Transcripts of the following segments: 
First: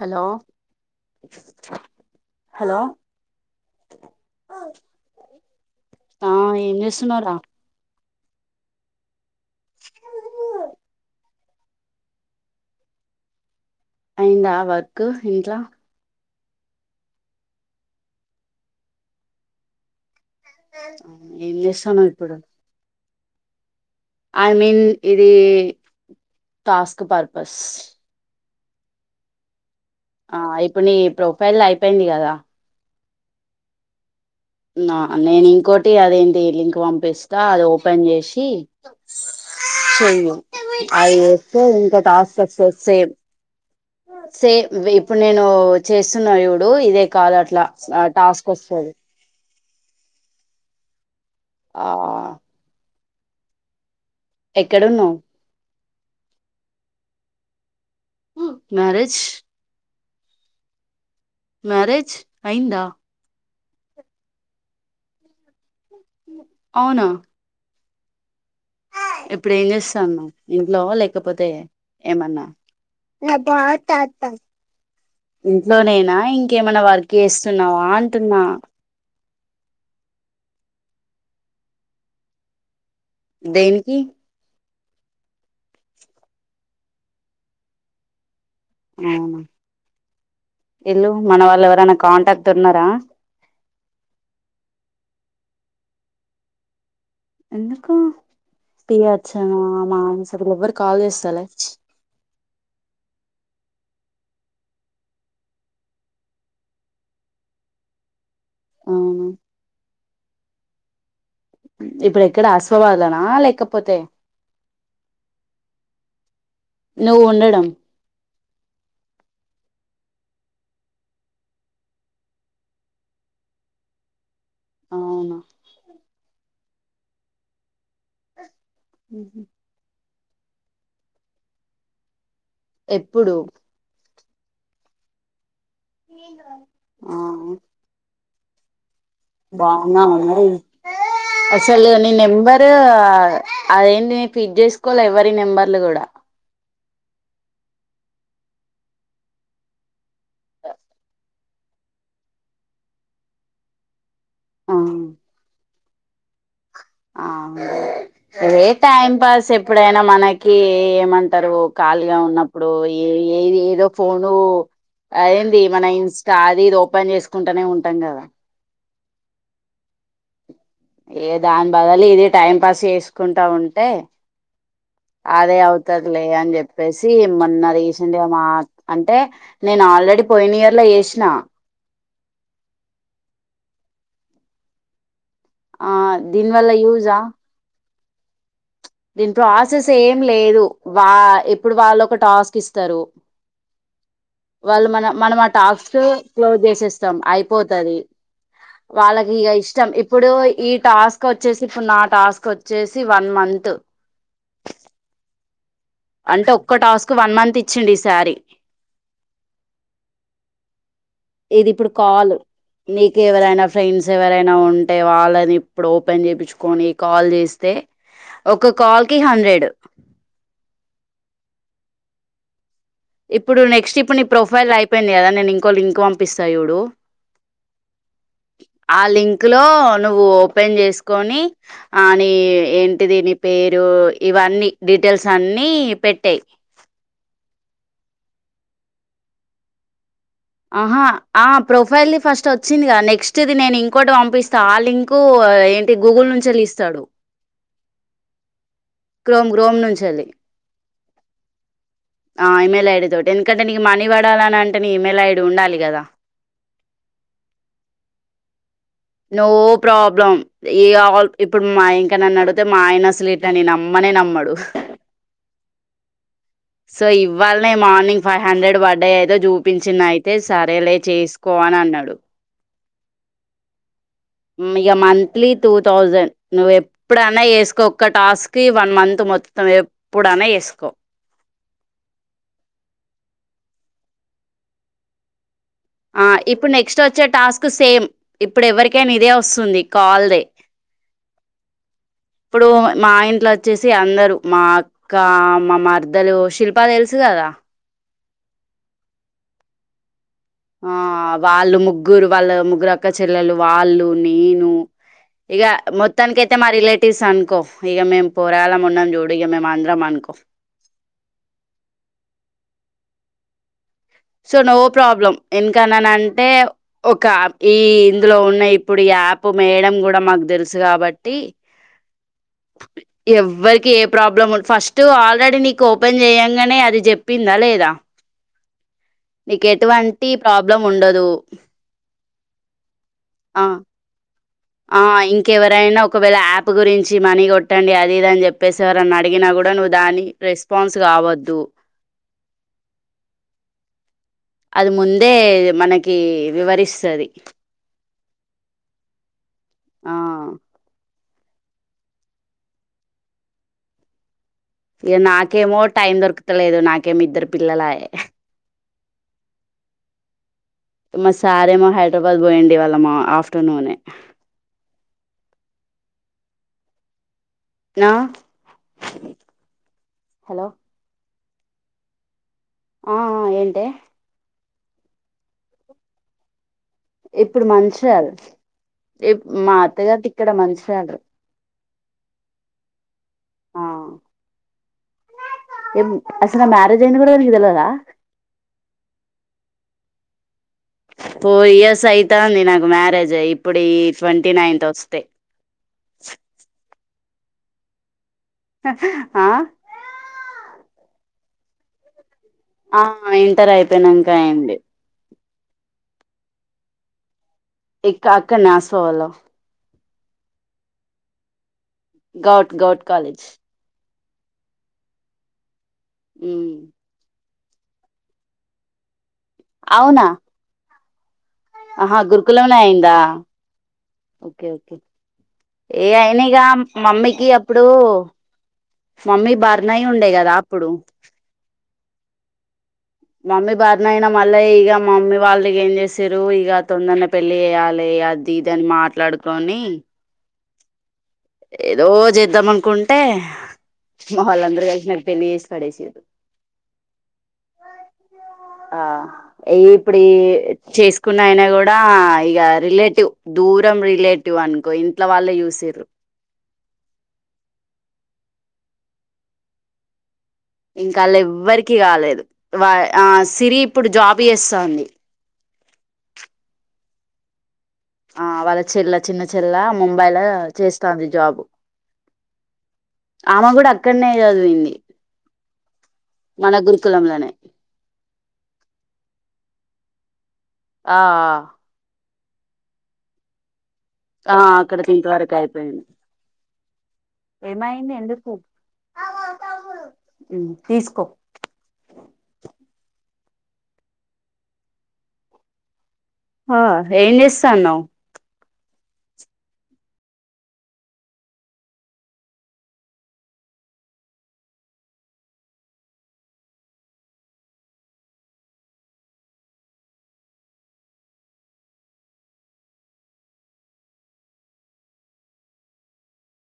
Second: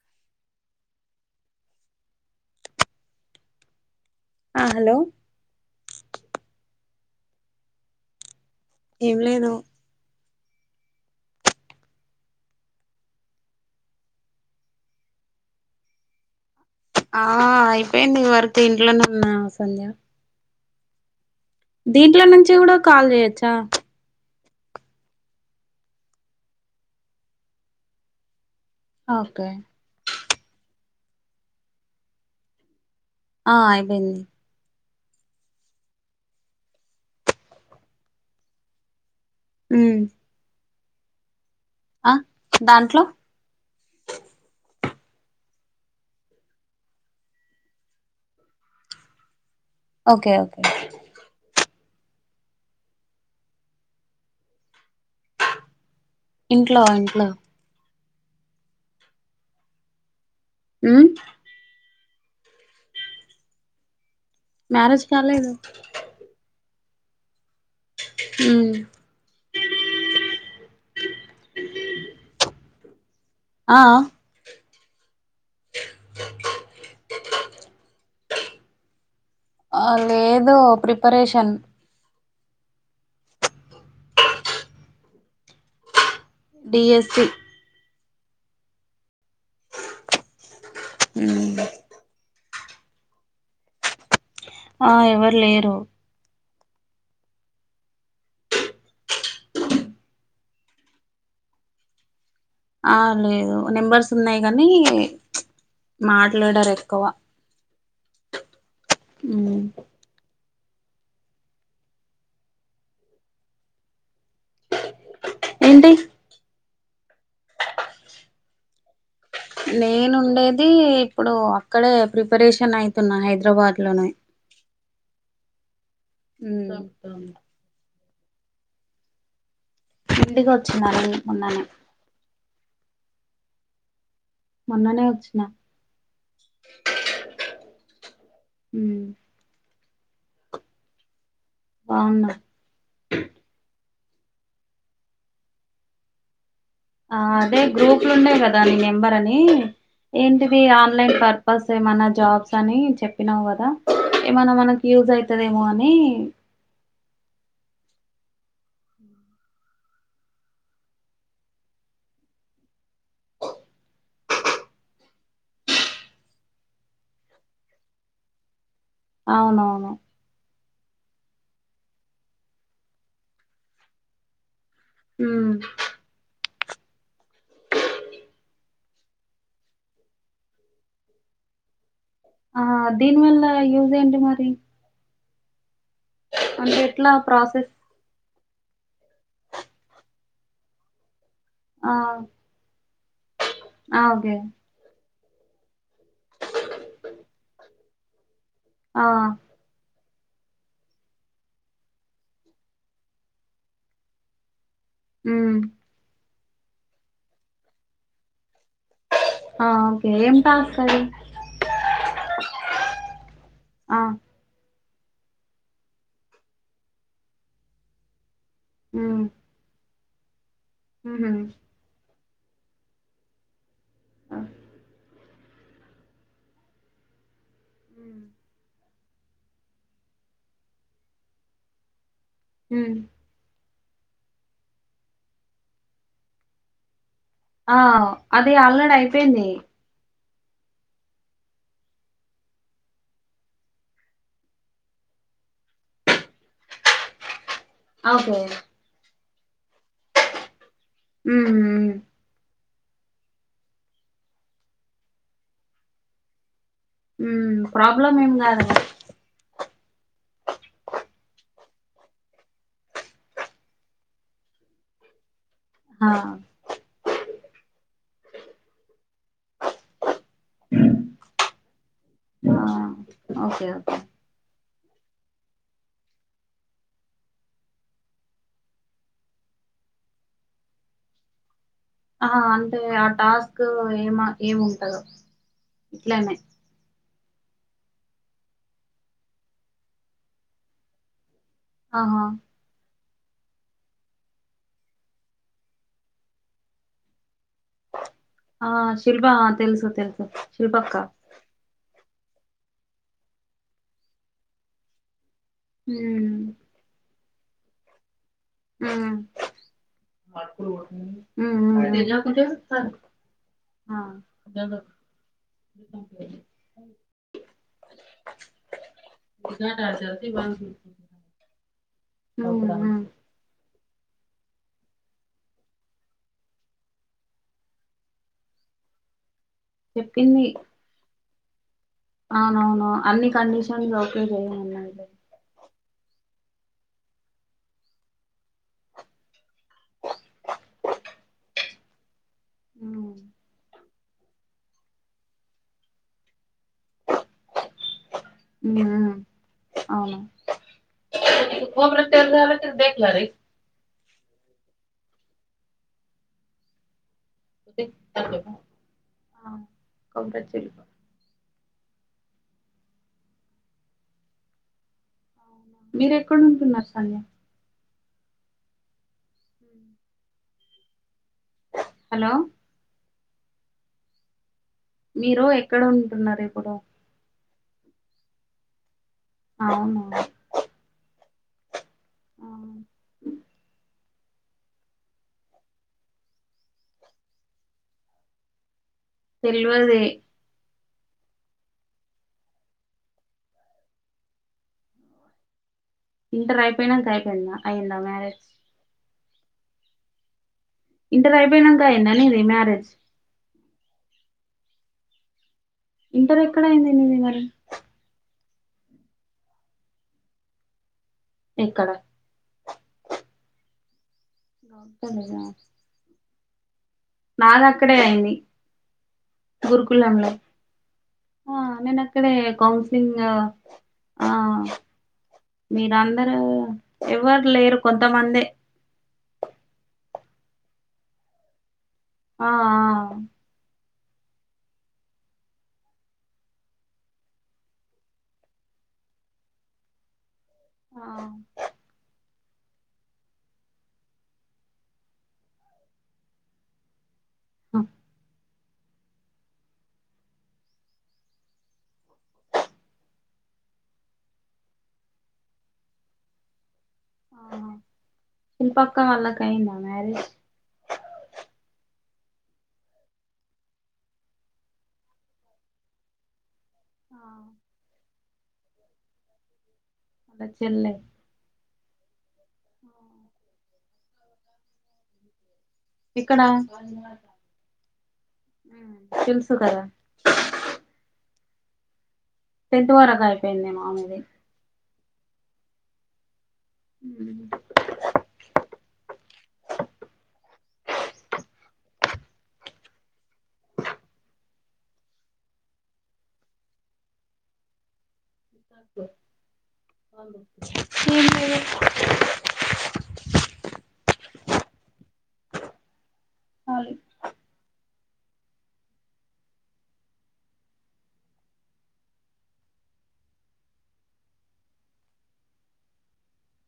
Hello hello ఆ hello ఆ ఏమ్ చేస్తున్నార ఏం లేదు అయింద వర్క్ ఇంట్లొ ఆ అయిపోయింది వర్క్ ఇంట్లోనే ఉన్నా సంధ్య ఆ దీంట్లో నుంచి కూడా కాల్ చేయ చ్చా ఐ మీన్ ఇది టాస్క్ పర్పస్ ఓకే ఆ ఇప్పుడు నీ ప్రొఫైల్ అయిపోయింది కదా ఆ అయిపేంది నా నేను ఇంకోటి అదేంటి లింక్ పంపిస్తా అది ఓపెన్ చేసి చెయ్యు అయ్యే తే ఇంకా ఆ టాస్క్స్ సక్సస్ దాంట్లో సేమ్ సేమ్ వే ఇప్పుడు నేను చేస్తున్నా చూడు ఇదే కాల్ అట్లా టాస్క్ వస్తది ఓకే ఓకే ఆ ఎక్కడున్నావ్ ఇంట్లో ఇంట్లో మ్యారేజ్ ఊ మ్యారేజ్ అయిందా మ్యారేజ్ కాలేదు అవునా ఉమ్ ఇప్పుడు ఏం చేస్తున్నావ్ ఇంట్లో నా లేకపోతే ఏమన్నా అ ఆ బాత త ఇంట్లోనేనా ఇంకేమైనా వర్క్ చేస్తున్నావా అ పుట్న్ ఆ లేదు ప్రిపరేషన్ దేనికి డిఎస్సి ఆ ఇల్లు మన వాళ్ళు ఎవరైనా కాంటాక్ట్ తొందర ఆ ఎవరు లేరు ఎందుకో ఫచ్చ మానస వీళ్ళు ఎవ్వరు కల్ చేస్తాలే ఆ లేదు నెంబర్స్ ఉన్నాయి కానీ మాట్లాడారు ఎక్కువ అవును అ ఇప్పుడు ఎక్కడ ఆశ్వవాదునా లేకపోతే ఏంటి నువ్వు ఉండడం నేను ఉండేది ఇప్పుడు అక్కడే ప్రిపరేషన్ అవుతున్నా హైదరాబాద్ లోని అవును అదా హుహ్ ఇంటికి వచ్చింనా ని మొన్ననే ఎప్పుడు మొన్ననే వచ్చిన ఆ ఉ బావున్నవా అమ్మాయి అసలు నీ బాగున్నా నెంబరు అదేం నేను ఫీడ్ చేసుకోలె ఎవ్వరి నెంబర్లు కూడా. ఆ అదే గ్రూపుల ఉండే కదా నీ నెంబర్ అని, ఏంటిది ఆన్లైన్ పర్పస్ ఏమన్నా జాబ్స్ అని చెప్పినవు కదా. ఎ అ మనకి యూస్ అయిత మ [inaudible] అ అదే టైం పాస్ ఎప్పుడైనా మనకి ఏమంటారు ఖాళీగా ఉన్నప్పుడు ఏ ఏ ఏదో ఫోను అయింది మన ఇన్స్టా అది ఇది ఓపెన్ చేసుకుంటానే ఉంటాం కదా అవును అవును ఏ దాని బదులి ఇది టైం పాస్ చేసుకుంటా ఉంటే. ఉమ్ అదే అవుతాది లే అని చెప్పి. చెప్పేసి మొన్న రీసెంట్ గా మా అంటే నేను ఆల్రెడీ పోయిన ఇయర్ లో చేసిన. ఆ దీనివల్ల యూజ్ ఏంటి మరి. ఆ దీనివల్ల అంటే ఎట్లా యూజా. ప్రాసెస్ దీని ప్రాసెస్ ఏం లేదు వా ఇప్పుడు ఆ వాళ్ళు ఒక టాస్క్ ఇస్తారు. ఆ ఓకే వాళ్ళు మన మనం ఆ టాక్స్ క్లోజ్ చేసేస్తాం అయిపోతాది. ఆ వాళ్ళకి ఇగ ఇష్టం ఇప్ ఇప్పుడు ఈ టాస్క్ వచ్చేసి ఇప్పుడు నా టాస్క్ వచ్చేసి వన్ మంత్ హ్మ్ అంటే ఒక్క టాస్క్ వన్ మంత్ ఇచ్చింది ఈ సారీ ఆ ఓకే ఏం టాస్క్ అండి ఇది ఇప్పుడు కాల్ నీకు ఎవరైనా ఆ ఫ్రెండ్స్ ఎవరైనా ఉంటే అంటే వాళ్ళని ఇప్పుడు ఓపెన్ చేయించుకొని కాల్ చేస్తే ఒక కాల్ కి హండ్రెడ్ హ్మ్. ఇప్పుడు నె. నెస్ట్ ఇప్పుడు నీ ఆ! ప్రొఫైల్ అయింది కదా నే. ఇంకో లింక్ పంపిస్తా చూడు. ఆ. ఆ లింక్ లో నువ్వు ఓపెన్ చేసుకొని ఆ. అ హ్మ్. ఏంటిది నీ పేరు.. మీరు ఇవన్నీ డీటెయిల్స్ అన్ని పెట్టాయి. ఆ అది అల్ రాడి అయిపోయింది. ఆహా ఆ ప్రొఫైల్ది ఫస్ట్ వచ్చిందిగా నెక్స్ట్ ఇది నేను ఇంకోటి పంపిస్తా ఆ లింకు ఏంటి గూగుల్ నుంచి వెళ్ళి ఇస్తాడు. ఓకే. క్రోమ్. క్రోమ్ నుంచి వెళ్ళి హ్మ్. హ్మ్. ఆ మా. ఇమెల్ ఐడి తోటి ఎందుకంటే నీకు మనీ పడాలని అంటే నీ ఇమెల్ ఐడి ఉండాలి కదా. హ్మ్ ప్రాబ్లమ్ ఏం కాదా అండి. నో ప్రాబ్లం ఏ ఆల్ ఇప్పుడు మా ఇంకా నన్ను అడితే మా ఆయన అసలు ఇట్ నే నమ్మనే నమ్మడు. ఆ వాళ్ళని మార్నింగ్ ఫైవ్ హండ్రెడ్ పడయయితే చూపించిన అయి అయితే సరేలే చేసుకో అని అన్నడు. ఆ! ఓకే. ఓకే. ఇగ మంత్లీ టూ థౌసండ్ నువ్వు ఎప్పుడైనా ఏస్కో ఒక్క టాస్ కి వన్ మంత్ మొత్తం ఎప్పుడైనా ఏస్కో ఆ అంటే ఆ టాస్క్ ఏమ ఏముంటందో ఆ ఇప్పుడు నెక్స్ట్ ఒ వచ్చే టాస్క్ సేమ్ ఇప్పుడు ఎవరికైనా ఇదే వస్తుంది కాల్దే ఆహా ఇప్పుడు మా ఇంట్లో వచ్చేసి అందరు మా అక్క మా మరద్దలు శిల్ప తెలుసు కదా ఆ శిల్ప తెలుసు తెలుసు ఆ శిల్పక్క. వాళ్ళు ముగ్ ముగ్గురు వాళ్ళ ముగ్గురుక్క చెల్లెలు వాళ్ళు నేను ఇక హ్మ్. మొత్తాన్కైతే మా రిలేట్ టిస్ అనుకో ఇగ మేం ఊ ఊ ఊ ఊ సో నో ప్రాబ్లం ఎందుకన్ననంటే ఒక ఈ ఇందులో ఉన్న ఇప్పుడు ఈ యాప్ వేయడం కూడా మాకు తెలుసు కాబట్టి ఊ ఉ ఎవ్వరికి ఏ ప్రాబ్లం ఫస్ట్ ఆల్రెడీ నీకు ఓపెన్ చేయంగానే అది చెప్పిందా లేదా నీకెటువంటి చెప్పింది. ప్రాబ్లం ఉండదు ఉహ్ అవునవును అన్ని కండిషన్ ఒకేలే ఆ ఇంకే ఎవరైనా ఒకవేళ యాప్ గురించి మనీ కొట్టండి అది ఇదని చెప్పేసి ఎవరని అడిగినా కూడా నువ్వు దాని రెస్పాన్స్ కావద్దు ఊ అది ముందే మనకి వివరిస్తది ఊ ఆ అవునా కొ రత్యాల [unintelligible] దెక్ లారీ ఇగ నాకేమో టైం దొరకతులేదు నాక్ ఇగ మీ ఇద్దరు పిల్లలాయ ఆ కొబ్రాచిల్ మా సారేమో హైదరాబాద్ పోయండు ఇవాళ మా ఆఫ్టర్నూనే మీరు ఎక్కడ ఉంటున్నారు సంధ్య నా హ హలో హలో ఆ ఆ ఏంటే మీరు ఎక్కడ ఉంటున్నారు ఇప్పుడు ఇప్పుడు మంచల్ ఇప్ మా అవునా అతగర్ ఇక్కడ మంచల్ ఆ ఏం అస్సల ఆ మ్యారేజ్ అయినా కూడా నిక్ తెల్వదా తెల్వదే ఫోర్ ఇయర్స్ అయితంది నాకు మ్యారేజ్ అయి ఇప్పుడు ఈ ట్వంటీ నైన్త్ వస్తే ఇంటర్ అయిపెనంక ఐ చెన్నా అయిందా మ్యారేజ్ ఆ ఇంటర్ అయిపోయినంక ఐంద నీది మీ మ్యారేజ్ తర్ అయిపోయినంకా ఐంది ఇంటర్ ఎక్కడ అయింది నీది మరి ఇక్క అక్క నాసవలో ఎక్కడ గౌట్ గౌట్ కాలేజ్ [inaudible] నునా ఊ మ్ నాదక్కడే అయింది అవునా గురుకులంలో ఆ నేను ఆహా అక్కడే గురుకులంనే అయిందా కౌన్సలింగ్ ఓకే ఓకే ఏ అయినాగా మమ్మీకి ఎవరు లేరు అప్పుడు కొంతమందే మమ్మీ బారినయ్ ఉండే కదా అప్పుడు ఆ మమ్మీ బా నైనా మళ్ళ ఇగ మమ్మీ వాళ్ళకి ఏం జెస్సిరు ఇగ తొందర్నే పెళ్లి చేయాలే అదిద్ దాన్ మాట్లాడుకొని ఆ ఏదో చేద్దాం అనుకుంటే మా వాళ్ళందరూ కలిసి నకి పెళ్లి చేేసి పడేస్సిరు హ ఆ ఇప్పుడు ఈ చేసుకున్న అయినా గూడా ఇగ రిలేటివ్ దూరం రిలేటివ్ అనుకో ఇంట్లో వాళ్ళే యుస్సిరు ఆ చిల్పక్క వళ్ళ కాయింద మ్యారేజ్ ఇంకాల్ ఎవ్వరికి కాలేదు వా ఆ సిరి ఇప్పుడు జాబ్ ఎస్సంధి ఆ ఆ వాళ్ళ చెల్ల చిన్న చెల్ల ముంబైలో వాళ్ళ చెల్లె చేస్తాంది జాబ్ ఆమె కూడా అక్కడనే జదివింది ఇక్కడ మన గురుకులంలనే తెల్సుకదా ఆ టెన్త్ వరకు అయిపోయింది ఏమో ఆమె ఆ అక్కడకి ఇంతవరకు అయిపోయింది ఉమ్, ఏమయింది ఎందుకు తీసుకో ఆ ఏం చేస్తున్నావ్ స [unintelligible] ఖాళీ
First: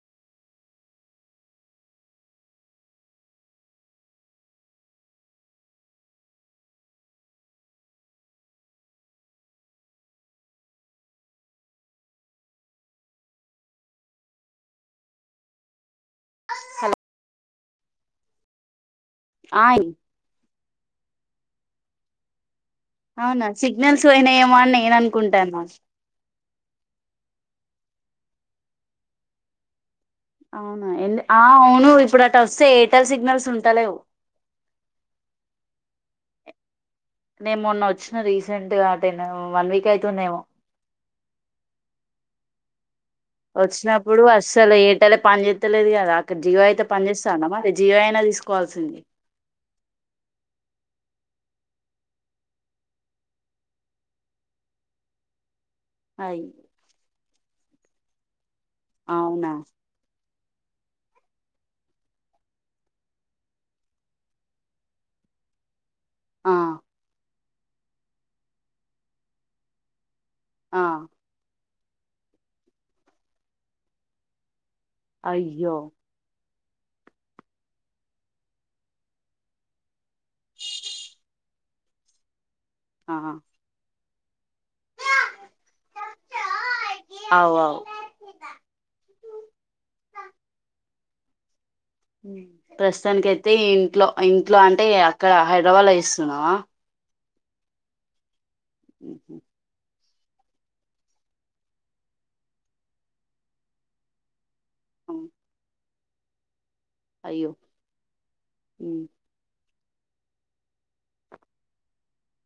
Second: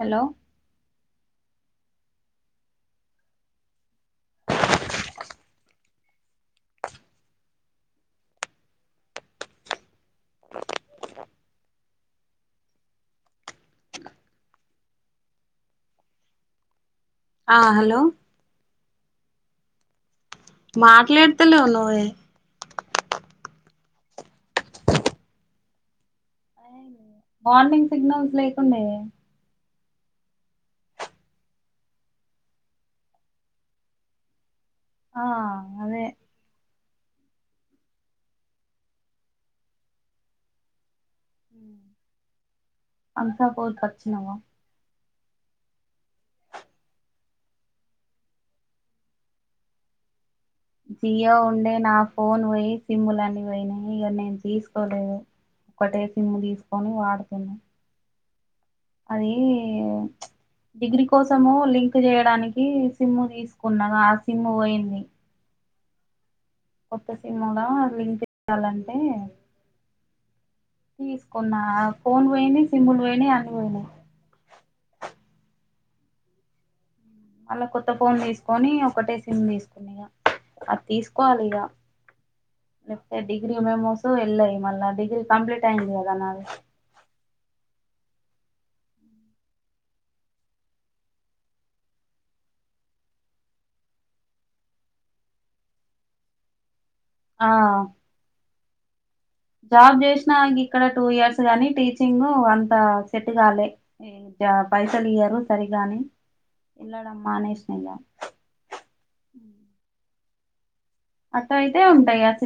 హలో హలో ఆ హలో ఆయ్ మాట్లాడుతలేవ్ నువ్వే అవునా సిగ్నల్స్ పోయినాయమో అన్ నేననుకుంటాన్నా మార్నింగ్ సిగ్నల్స్ లేకుండే అవునా ఎల్ ఆ అవును ఇప్పుడు అటోసే ఎయిర్టెల్ సిగ్నల్స్ ఉంటలేవ్ ఆ అదే నే మొన్న వచ్చిన రీసెంట్ గా అటె నేమొ వన్ వీక్ అయితుందేమో ఉ వచ్చినప్పుడు అస్సలు ఏ అట్టలే పనిచేత్తలేదు కదా అక్కడ జియో అయితే పని చేేస్తాంద మరి జియో అయినా తీసుకోవాల్సింది జియో ఉండే నా ఫోన్ పోయి సిమ్ లన్నీ పోయినియి ఇక నేను తీసుకోలేదు ఒకటే సిమ్ము అయ్ తీసుకొని వాడుతున్నా అదీ అవునా డిగ్రీ కోసము లింక్ చేయడానికి సిమ్ తీసుకున్న గ ఆ సిమ్ పోయింది ఆ సిమ్ముల లింకు ఇవ్వాలంటే ఆ తీసుకున్నా ఫోన్ పోయింది సిమ్ పోయినియ్ అన్ని పోయినియ్ అయ్యో మళ్ళ కొత్త ఫోన్ తీసుకొని ఒకటే సిమ్ తీసుకుంట అది తీసుకోవాలి ఇక ఆ చెప్తె డిగ్రీ మెమోరీస్ కు వెళ్లాయి మళ్ళా డిగ్రీ కంప్లీట్ అయింది కదా నాది అవు అవు ప్రస్తుతానినికి అయితే ఇంట్లో ఇంట్లో అంటే అక్కడ హైదరాబాద్ లో ఇస్తున్నావా ఆ ఉ జాబ్ చేసినా ఇక్కడ టూ ఇయర్స్ గాని టీచింగ్ అంత సెట్ కాలే యా పైసలు ఇయ్యరు సరిగాని వెళ్ళడం అయ్యో మానేషిన ఇంకా ఉమ్ అట్లా అయితే ఉంటాయి అ